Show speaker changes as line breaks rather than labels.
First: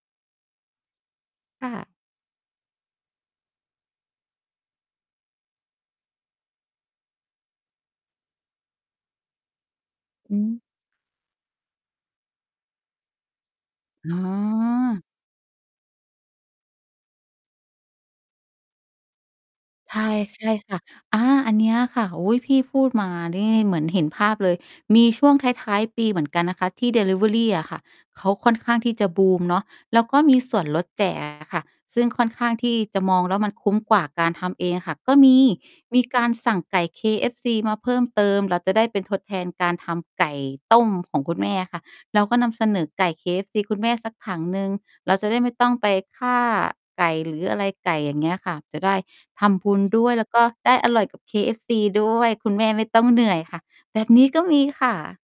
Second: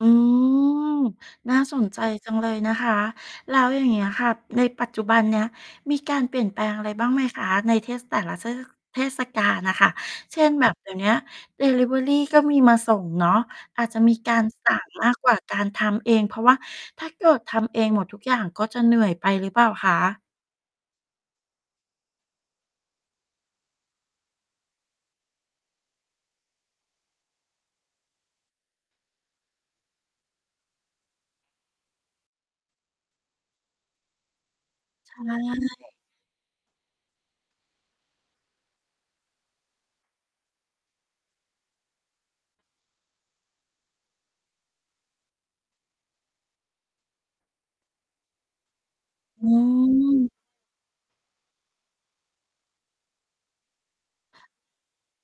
อืม น่า
ค่
ส
ะ
นใจจังเลยนะคะ แล้วอย่างเงี้ยค่ะ ในปัจจุบันเนี้ยมีการเปลี่ยนแปลงอะไรบ้างไหมคะ? ในเทศ แต่ละเทศ เทศกาลน่ะค่ะ
อ
เ
ื
ช่น
ม
แบบเดี๋ยวเนี้ยดิลิเวอรีก็มีมาส่งเนาะ อาจจะ
อ
มี
๋
การ สั่ง
อ
มากกว่าการทำเอง เพราะว่าถ้าเกิดทำเองหมดทุกอย่างก็จะเหนื่อยไปหรือเปล่าค
ใ
ะ?
ช่ ใช่ค่ะ อา อันเนี้ยค่ะ อุ๊ย! พี่พูดมานี่เหมือนเห็นภาพเลย มีช่วงท้าย ๆ ปีเหมือนกันนะคะ ที่ดิลิเวอรีอะค่ะ เขาค่อนข้างที่จะบูมเนาะ แล้วก็มีส่วนลด แจก อะค่ะ ซึ่งค่อนข้างที่จะ มองแล้วมันคุ้มกว่าการทำเองอะค่ะ
ใ
ก
ช
็มี
่
มีการสั่งไก่ KFC มาเพิ่มเติม เราจะได้เป็น ทดแทนการทำไก่ต้มของคุณแม่อะค่ะ เราก็นำเสนอไก่ KFC คุณแม่สักถังหนึ่ง เราจะได้ไม่ต้องไปฆ่าไก่หรืออะไรไก่ อย่างเงี้ยค่ะ จะได้ท
อื
ำบุญด้วย แล้ว
ม
ก็ได้อร่อยกับ KFC ด้วย คุณแม่ไม่ต้องเหนื่อยค่ะ แบบนี้ก็มีค่ะ